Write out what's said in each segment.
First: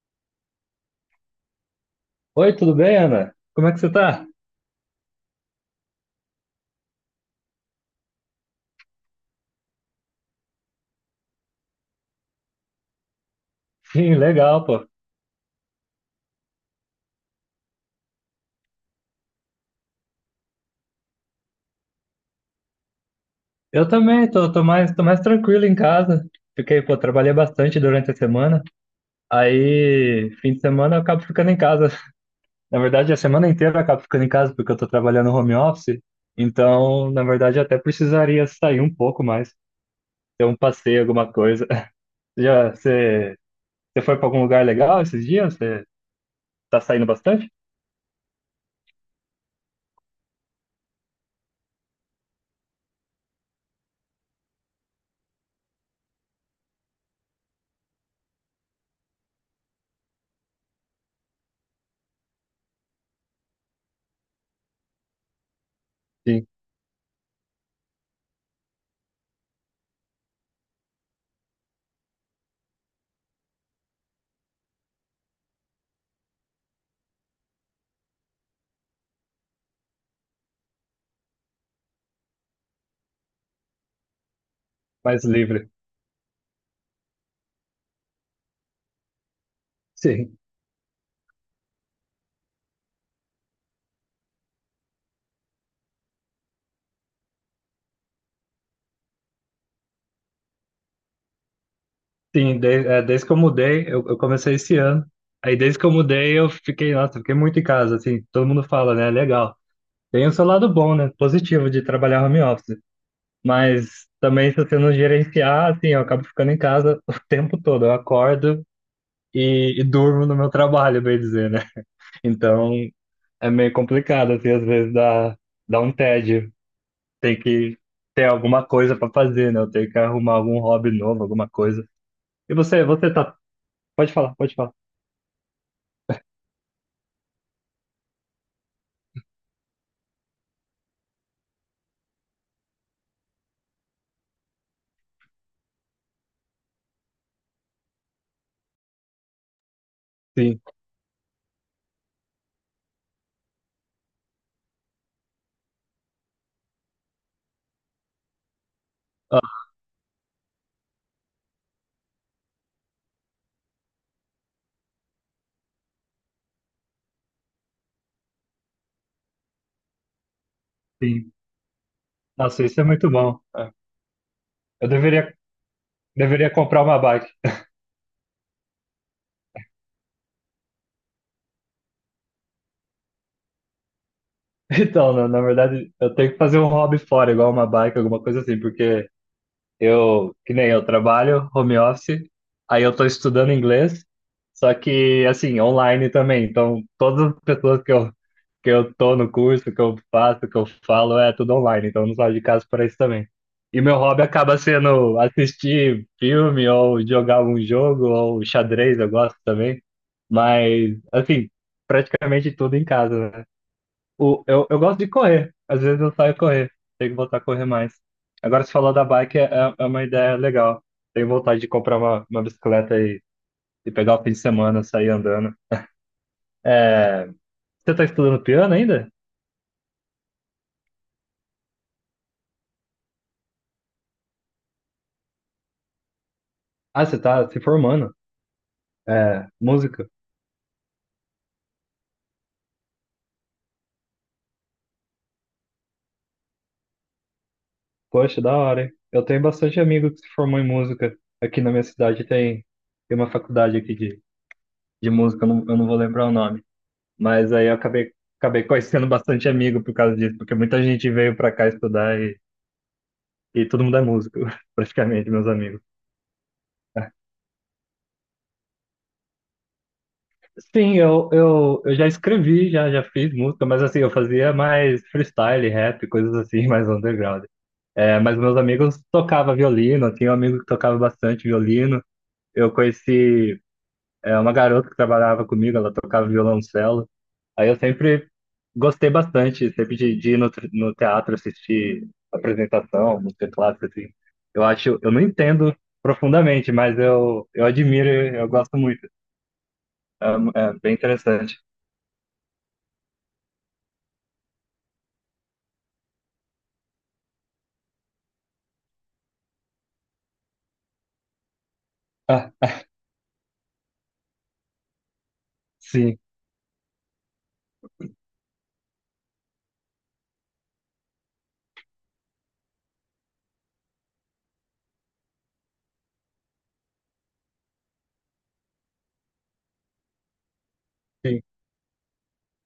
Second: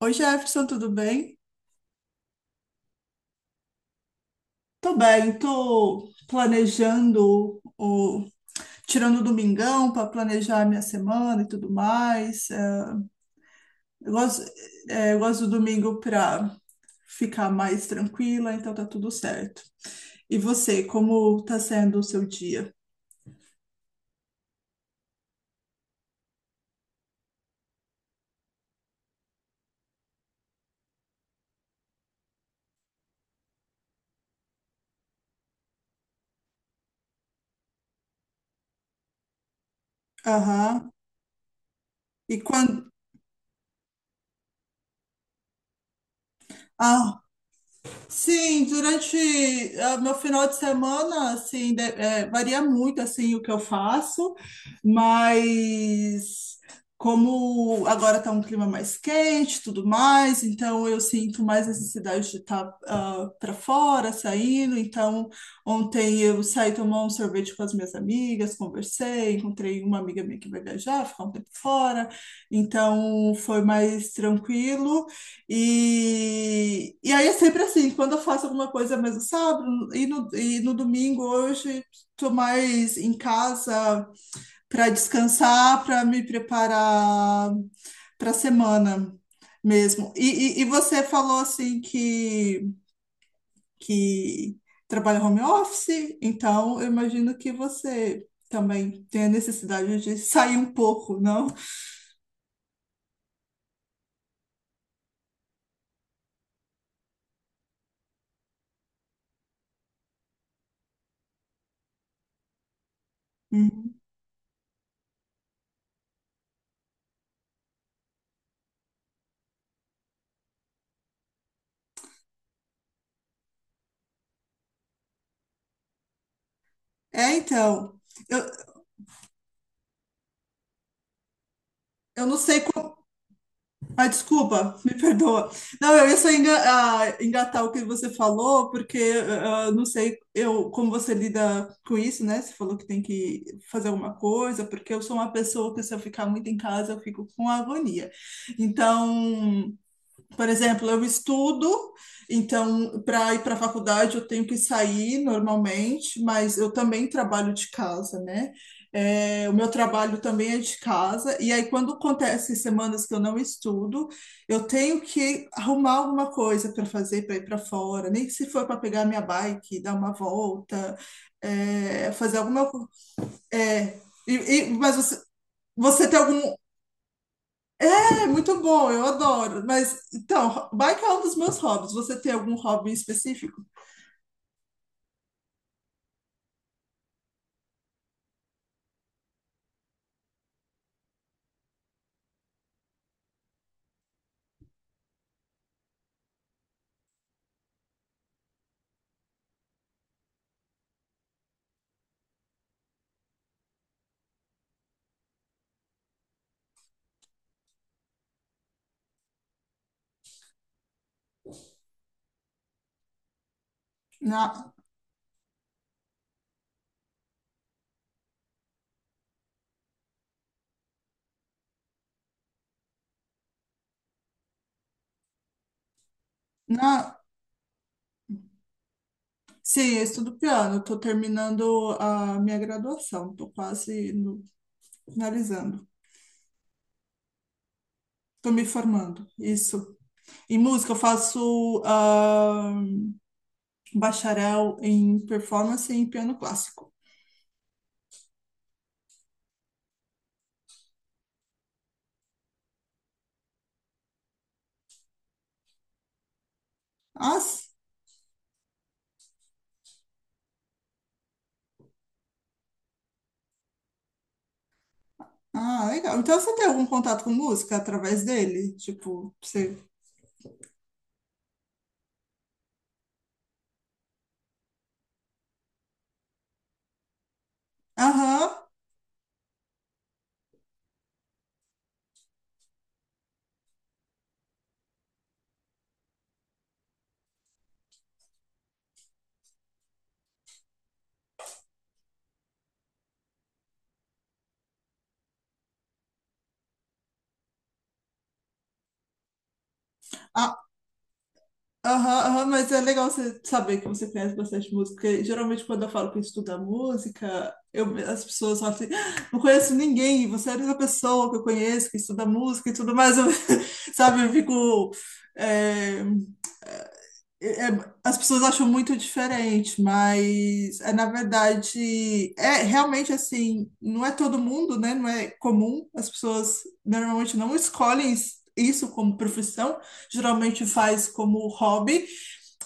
Oi, Jefferson, tudo bem? Oi, tudo bem, Ana? Como é que você tá? Tô bem, tô planejando o tirando o domingão para planejar a minha semana e tudo mais. Eu Sim, gosto, legal, pô. eu gosto do domingo para ficar mais tranquila, então tá tudo certo. E você, como tá sendo o seu dia? Eu também, tô mais tranquilo em casa. Fiquei, pô, trabalhei bastante durante a semana. Aí, fim de semana eu acabo ficando em casa. Na verdade, a semana inteira eu acabo ficando em casa porque eu tô trabalhando home office. Então, na verdade, eu até precisaria sair um pouco mais, ter um Aham. passeio, alguma coisa. E Já, quando? você, você foi pra algum lugar legal esses dias? Você tá saindo bastante? Sim, durante meu final de semana, assim, varia muito, assim, o que eu faço, mas como agora está um clima mais quente, e tudo mais, então eu sinto mais necessidade de estar para fora, saindo, então ontem eu Sim, saí tomar um sorvete com as minhas amigas, conversei, encontrei uma amiga minha que vai viajar, ficar um tempo fora, então foi mais tranquilo, e aí é sempre assim, quando eu faço alguma coisa mais no sábado e no domingo hoje estou mais em casa para mais livre. descansar, para me preparar para a semana mesmo. Sim. E você falou assim que trabalha home office, então eu imagino que você também tem a necessidade de sair um pouco, não? Sim, desde que eu mudei, eu comecei esse ano. Aí desde que eu mudei, eu fiquei, nossa, fiquei muito em casa, assim, todo mundo fala, né? Legal. Tem o seu lado bom, né? Positivo de trabalhar home office. Uhum. Mas também se você não gerenciar, assim, eu acabo ficando em casa o tempo todo. Eu acordo e durmo no meu trabalho, bem dizer, né? Então é meio complicado, assim, às vezes dá um tédio. É, Tem que então. ter Eu, alguma coisa para fazer, né? Eu tenho que arrumar algum hobby novo, alguma coisa. eu não E sei. você, você tá. Ah, Pode falar, pode falar. desculpa, me perdoa. Não, eu ia só engatar o que você falou, porque não sei eu como você lida com isso, né? Você falou que tem que fazer alguma coisa, porque eu sou uma pessoa que se eu ficar muito em casa, eu fico com agonia. Então, por Sim, exemplo, eu estudo, então para ir para a faculdade eu tenho que sair normalmente, mas eu também trabalho de casa, né? É, ah, o meu trabalho também é de casa, e aí quando acontece semanas que eu não estudo, eu tenho que arrumar alguma coisa para fazer para ir para fora, nem que se for para pegar minha bike, dar uma volta, sim. Fazer Nossa, alguma isso é coisa. muito bom. É. É, e, Eu mas você, deveria, você tem algum. deveria comprar uma bike. É muito bom, eu adoro. Mas então, bike é um dos meus hobbies. Você tem algum hobby específico? Então, na verdade, eu tenho que fazer um hobby fora, igual uma bike, alguma coisa assim, porque eu, que nem eu trabalho home office, aí eu tô estudando inglês, só que assim, online também. Então, todas as pessoas que eu tô no curso, que eu faço, que eu falo, é tudo online, então eu não saio de casa para isso também. E meu hobby acaba sendo assistir filme ou jogar um jogo ou xadrez, eu gosto também. Mas assim, praticamente tudo em casa, né? Na, O, eu gosto de correr. Às vezes eu saio correr. Tenho que voltar a correr mais. Agora, você falou da bike, é uma ideia legal. Tenho vontade de comprar uma bicicleta e pegar o fim de semana, sair andando. na. É, você tá estudando piano ainda? Sim, eu estudo piano. Estou terminando a minha graduação. Estou quase finalizando. Ah, você tá se formando. Estou me formando. É, Isso. música. Em música, eu faço bacharel em performance e em piano clássico. Poxa, da hora, hein? Eu tenho bastante amigo que se formou em música. Aqui na minha cidade tem, tem uma faculdade aqui de música, eu não vou lembrar o nome. Ah, Mas aí eu acabei conhecendo bastante amigo por causa disso, porque muita gente veio pra cá estudar. E todo mundo é músico, praticamente, meus amigos. Legal. Então, você tem algum contato com música através dele? Tipo, você... Sim, eu já escrevi, já fiz música, mas assim, eu fazia mais freestyle, rap, coisas assim, mais underground. É, mas Aham. meus amigos tocavam violino, eu tinha um amigo que tocava bastante violino. Eu conheci, uma garota que trabalhava comigo, ela tocava violoncelo. Aí eu sempre gostei bastante, sempre de ir no, no teatro assistir apresentação, música clássica, assim. Eu acho, eu não entendo profundamente, mas eu admiro, e eu gosto muito. É, é bem interessante. Aham, aham, mas é legal você saber que você conhece bastante música, porque geralmente quando eu falo que estuda música, as pessoas falam assim, "Ah, não conheço ninguém, você é a única pessoa que eu conheço que estuda Ah, música e tudo mais, sabe, eu fico... é, sim, as pessoas acham muito diferente, mas na verdade, é realmente assim, não é todo mundo, né? Não é comum, as pessoas normalmente não escolhem isso como profissão, geralmente faz sim, como hobby,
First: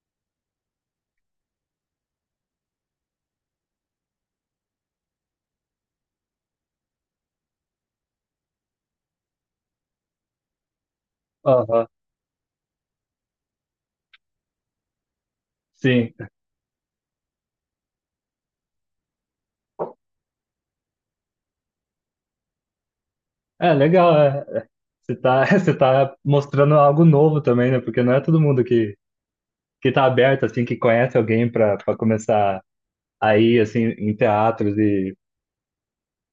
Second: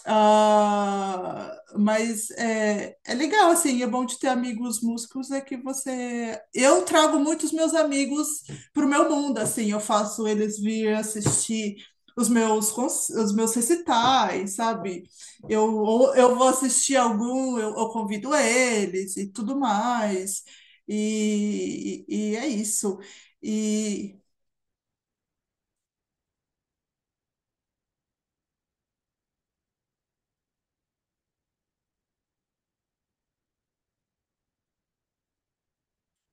mas é legal, assim, é bom de ter amigos músicos, é que você... Eu trago muitos meus amigos pro meu mundo, assim, eu faço eles vir assistir aham, os meus recitais, sabe? Eu, sim. ou eu vou assistir algum, eu convido eles e tudo mais. E é isso. É E legal, é. Você tá, você tá mostrando algo novo também, né? Porque não é todo mundo que tá aberto, assim, que conhece alguém para começar a ir, assim, em teatros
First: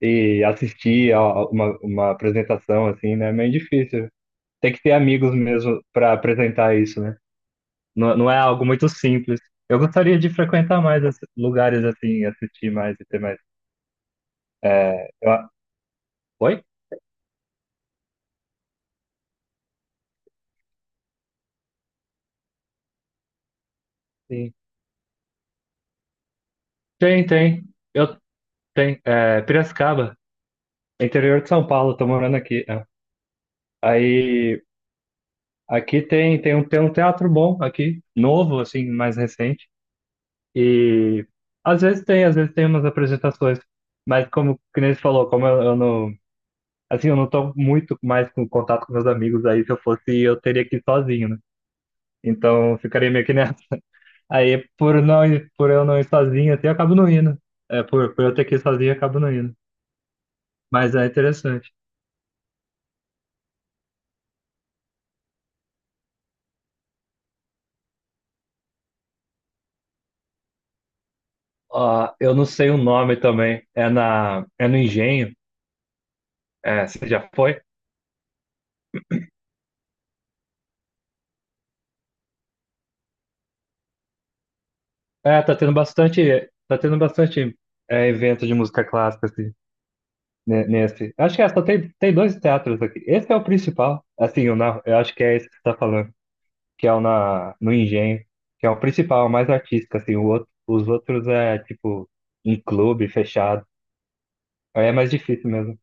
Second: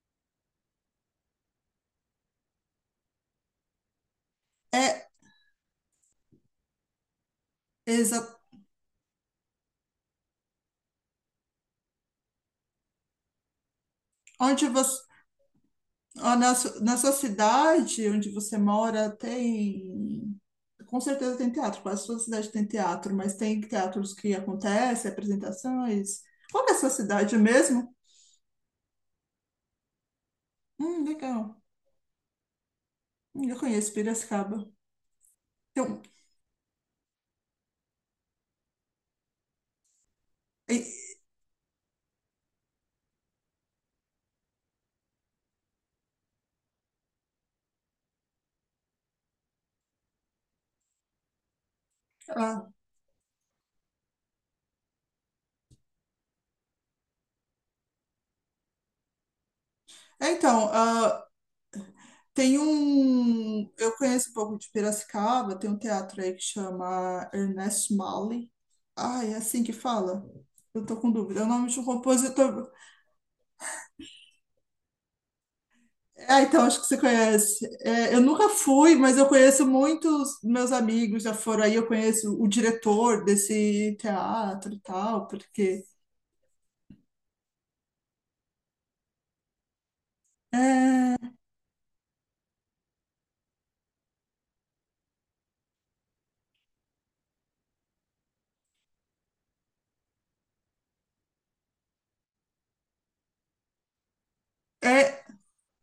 e assistir a uma apresentação assim, né? É meio difícil. Tem que ter é amigos mesmo para apresentar isso, né? Não, não exatamente é algo muito simples. Eu gostaria de frequentar mais esses lugares assim, assistir mais e ter mais. onde você. É, eu a- Ah, na, Oi? su- na sua cidade onde você mora, tem. Com certeza tem teatro, quase toda cidade tem teatro, mas tem teatros que Sim. acontecem, apresentações. Qual que é a sua Tem, cidade tem. mesmo? Eu tenho. É, Piracicaba, interior de Legal. São Paulo, tô morando aqui. É. Eu conheço Aí Piracicaba. Então, aqui tem, tem um teatro bom aqui, novo, assim, mais recente. e- E às vezes tem umas apresentações, mas como que nem falou, como eu não, assim, eu não tô muito mais com contato com meus amigos, aí se eu fosse, eu teria que ir sozinho, né? ah, Então eu ficaria meio que nessa. Aí por por eu não ir sozinho, assim, eu acabo não indo. É, por eu ter que ir sozinho, eu acabo não indo. é, então, Mas é ah, interessante. tem um. Eu conheço um pouco de Piracicaba, tem um teatro aí que chama Ernest Mali. Ah, é assim que fala? Eu tô com dúvida. É o nome de um Ah, eu não compositor. sei o nome também. É no Engenho. Ah, então acho que É, você você já foi? conhece. É, eu nunca fui, mas eu conheço muitos meus amigos já foram aí. Eu conheço o diretor desse teatro e tal, É, porque tá tendo bastante evento de música clássica, assim. É, Nesse. Acho que é, só tem, tem dois teatros aqui. Esse é o principal. Assim, eu acho que é esse que você tá falando, que é no Engenho, que é o principal, o mais artístico, assim. O outro, os outros é, tipo, em clube, fechado. Aí é mais é difícil mesmo.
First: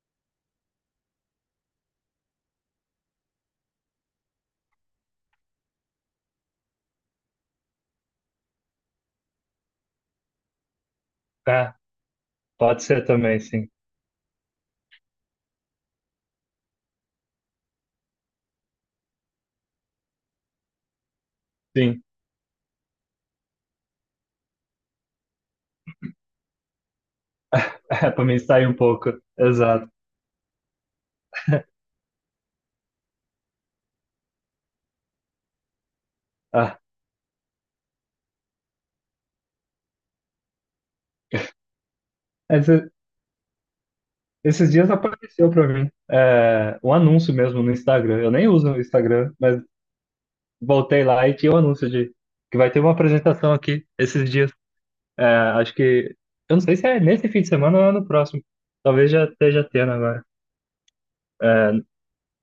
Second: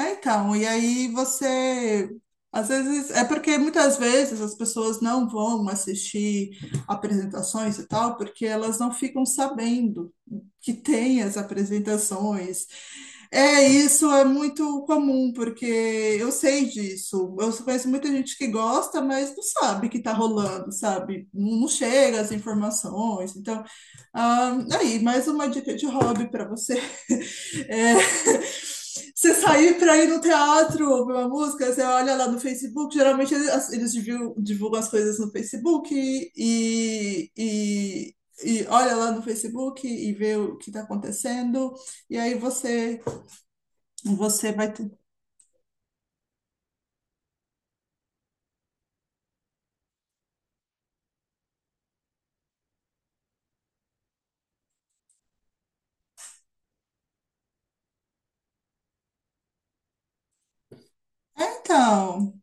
É, então, e aí você. Às vezes, é porque muitas vezes as pessoas não vão assistir apresentações e tal, porque elas não ficam sabendo que tem as É, apresentações. pode ser também, É, sim. isso é muito comum, porque eu sei disso. Eu conheço muita gente que gosta, mas não sabe que está rolando, sabe? Não Sim. chega as informações. Então, aí, mais uma dica de hobby para você. É, É, pra mim sair um pouco. você sair Exato. para ir no teatro ouvir uma música, você olha lá no Facebook, geralmente eles divulgam as coisas no Facebook Ah, e olha lá no Facebook e vê o que está acontecendo, e aí esse- você esses vai. Dias apareceu para mim um anúncio mesmo no Instagram. Eu nem uso o Instagram, mas voltei lá e tinha um anúncio de que vai ter uma apresentação aqui esses dias. É, acho que. Eu não sei se é nesse fim de semana ou é no próximo. Talvez já esteja tendo agora. É, É, então,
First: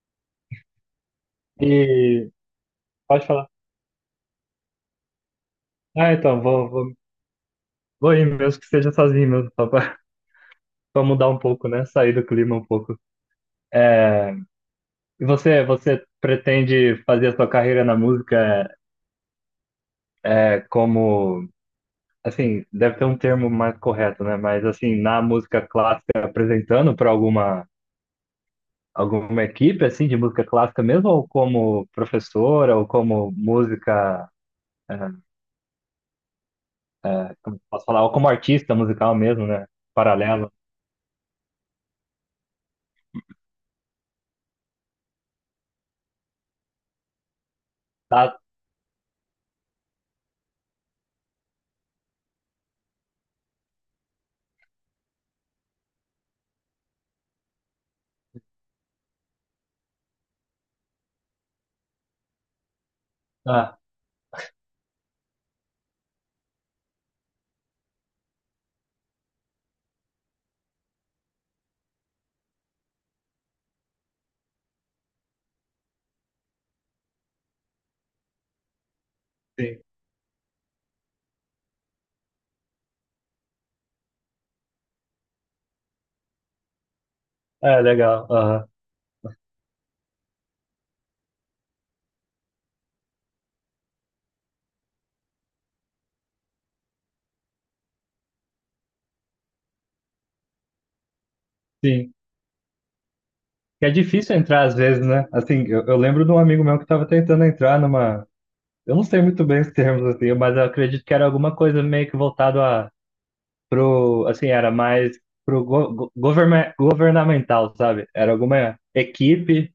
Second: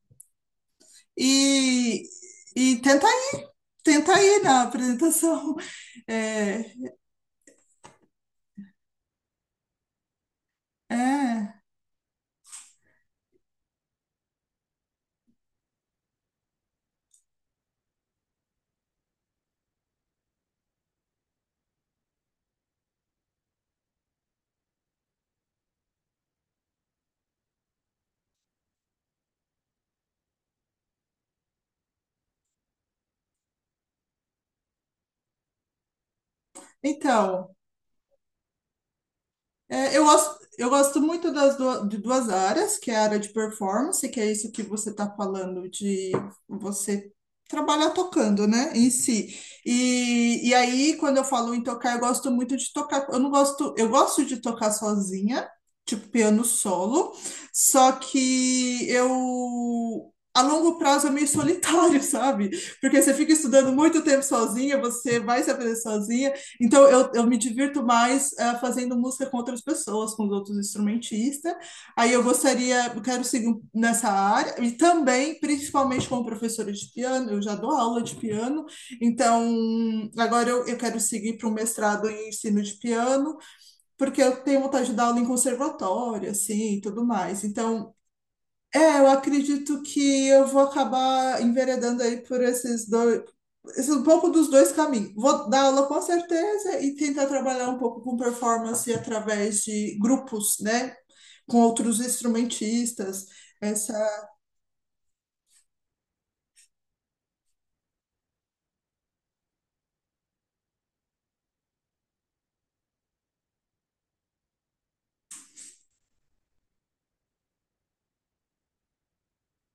e, e e tenta, pode falar. tenta ir na apresentação. Ah, então, É, vou ir mesmo que seja sozinho mesmo, só pra, pra mudar um é, pouco, né? Sair do clima um pouco. E você, você pretende fazer a sua carreira na música é como. Assim, deve ter um termo mais correto, né? Mas assim, na música clássica, apresentando para alguma equipe assim de música clássica mesmo, ou como professora, ou como música é, então. Posso falar, ou como artista musical mesmo, né? É, eu gosto, Paralelo. eu gosto muito das de duas áreas, que é a área de performance, que é isso que você está falando de você trabalhar Tá, tocando, né, em si. E aí, quando eu falo em tocar, eu gosto muito de tocar. Eu não gosto, eu gosto de tocar sozinha, tipo piano solo, só que eu A longo prazo é meio solitário, sabe? Porque você fica estudando ah, muito tempo sozinha, você vai se aprender sozinha, então, eu me divirto mais fazendo música com outras pessoas, com os outros instrumentistas. Aí eu gostaria, eu quero seguir nessa área, e também, principalmente como professora de piano, eu já dou aula de piano, então sim. agora eu quero seguir para um mestrado em ensino de piano, porque eu tenho vontade de dar aula em conservatório, assim, e tudo mais. É, Então, legal. Aham, eu acredito que eu vou acabar enveredando aí por esses dois, um pouco dos dois caminhos. Vou dar aula com certeza e tentar trabalhar um pouco com performance através de grupos, né? Com outros sim. instrumentistas. Que é Essa... difícil entrar às vezes, né? Assim, eu lembro de um amigo meu que estava tentando entrar numa. Eu não sei muito bem os termos, assim, mas eu acredito que era alguma coisa meio que voltado a. Pro, assim, era mais pro governamental, sabe? Era alguma equipe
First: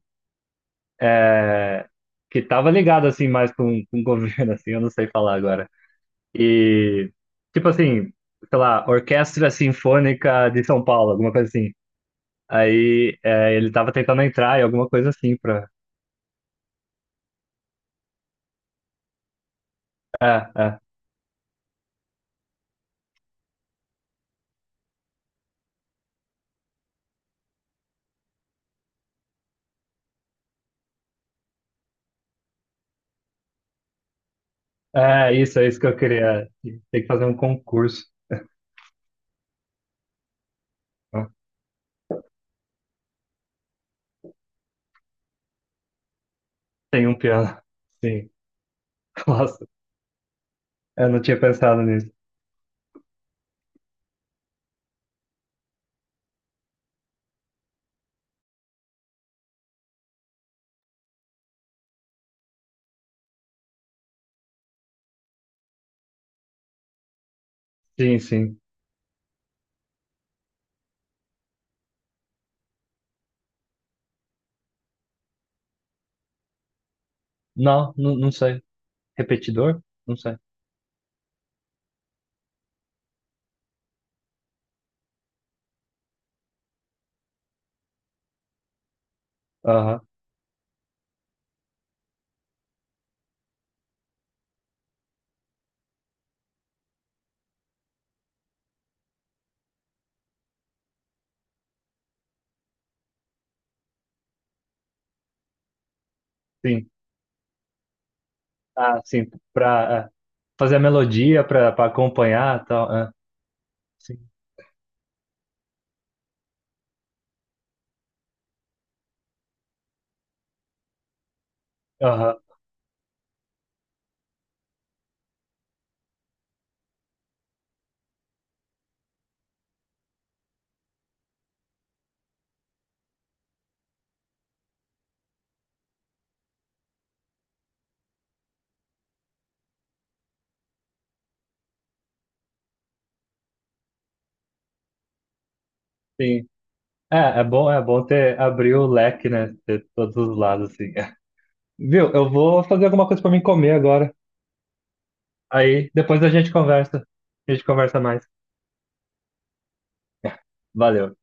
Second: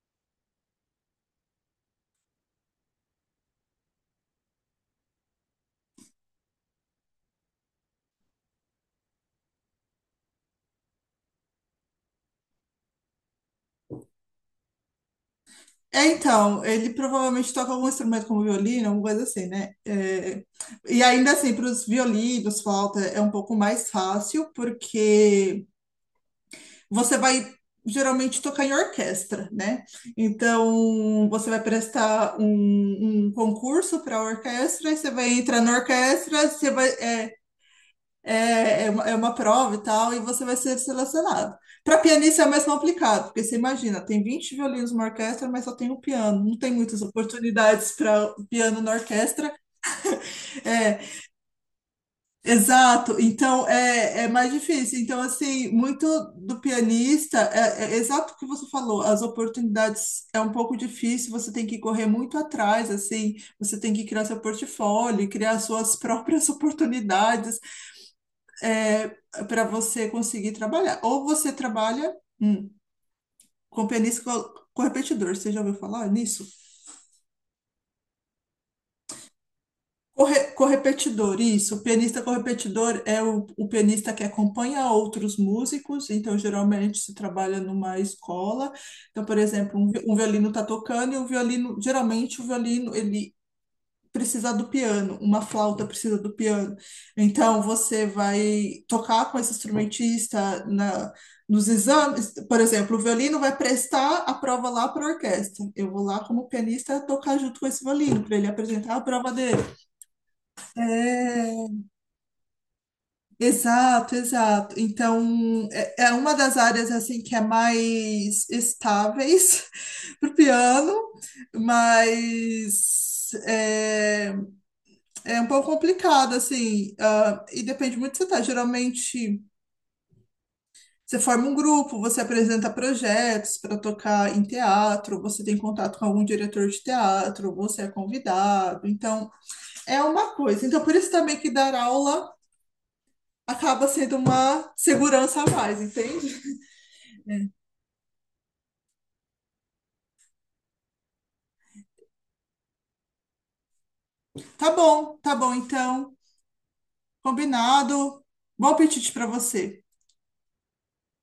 é, que estava ligada, assim, mais com o governo, assim, eu não sei falar agora. E, tipo assim, sei lá, Orquestra Sinfônica de São Paulo, alguma coisa assim. Ele tava tentando entrar em alguma coisa assim pra. É, então, ele provavelmente toca algum instrumento como violino, alguma coisa assim, né? É, É, e ainda assim, para os violinos, flauta é um pouco mais fácil, porque você vai geralmente tocar em orquestra, né? Então, você vai prestar um concurso para a orquestra, aí você vai é, entrar é na isso que eu queria. orquestra, você vai, Tem que fazer um concurso. É uma prova e tal, e você vai ser Né? selecionado. Para pianista é mais complicado, porque você imagina, tem 20 violinos numa orquestra, mas só tem um piano, não tem muitas Tem um piano. oportunidades Sim. para piano na orquestra. Nossa, É, eu não tinha pensado nisso. exato, então é mais difícil. Então, assim, muito do pianista, é exato o que você falou, as oportunidades é um pouco difícil, você tem que correr muito atrás, assim, você tem que criar seu portfólio, criar suas próprias oportunidades Sim, sim. é, para você conseguir trabalhar. Ou você trabalha hum, com pianista com repetidor, você já ouviu falar nisso? Não, não, não sei. Repetidor? Não sei. Correpetidor, isso. O pianista correpetidor é o pianista que acompanha outros músicos, então geralmente se trabalha numa escola. Então, por exemplo, um, Aham, vi- um violino está tocando e o violino, geralmente o violino, ele precisa do piano, uma flauta precisa do piano. Então, você vai tocar com esse instrumentista nos exames, por exemplo, o violino vai prestar a prova lá para a orquestra. Eu vou lá como sim. pianista tocar junto com esse violino, para ele apresentar a Ah, sim. prova dele. Pra fazer a melodia, É, pra acompanhar e tal. É, exato, sim. exato. Então, é uma das áreas assim que é mais estáveis para o piano, Aham, mas é um pouco complicado, assim, e depende muito do que você tá. Geralmente, você forma um grupo, você apresenta projetos para tocar em teatro, você tem contato com algum diretor de teatro, você é convidado. Então, é uma coisa. Então, por isso também que dar aula acaba sendo uma segurança a mais, entende? sim. É, é bom ter abrir o leque, né? Ter todos os lados, assim. Viu? Eu vou fazer alguma coisa pra mim comer agora. Tá bom, Aí então. depois a gente conversa. A gente conversa Combinado. mais. Bom apetite para você. Valeu.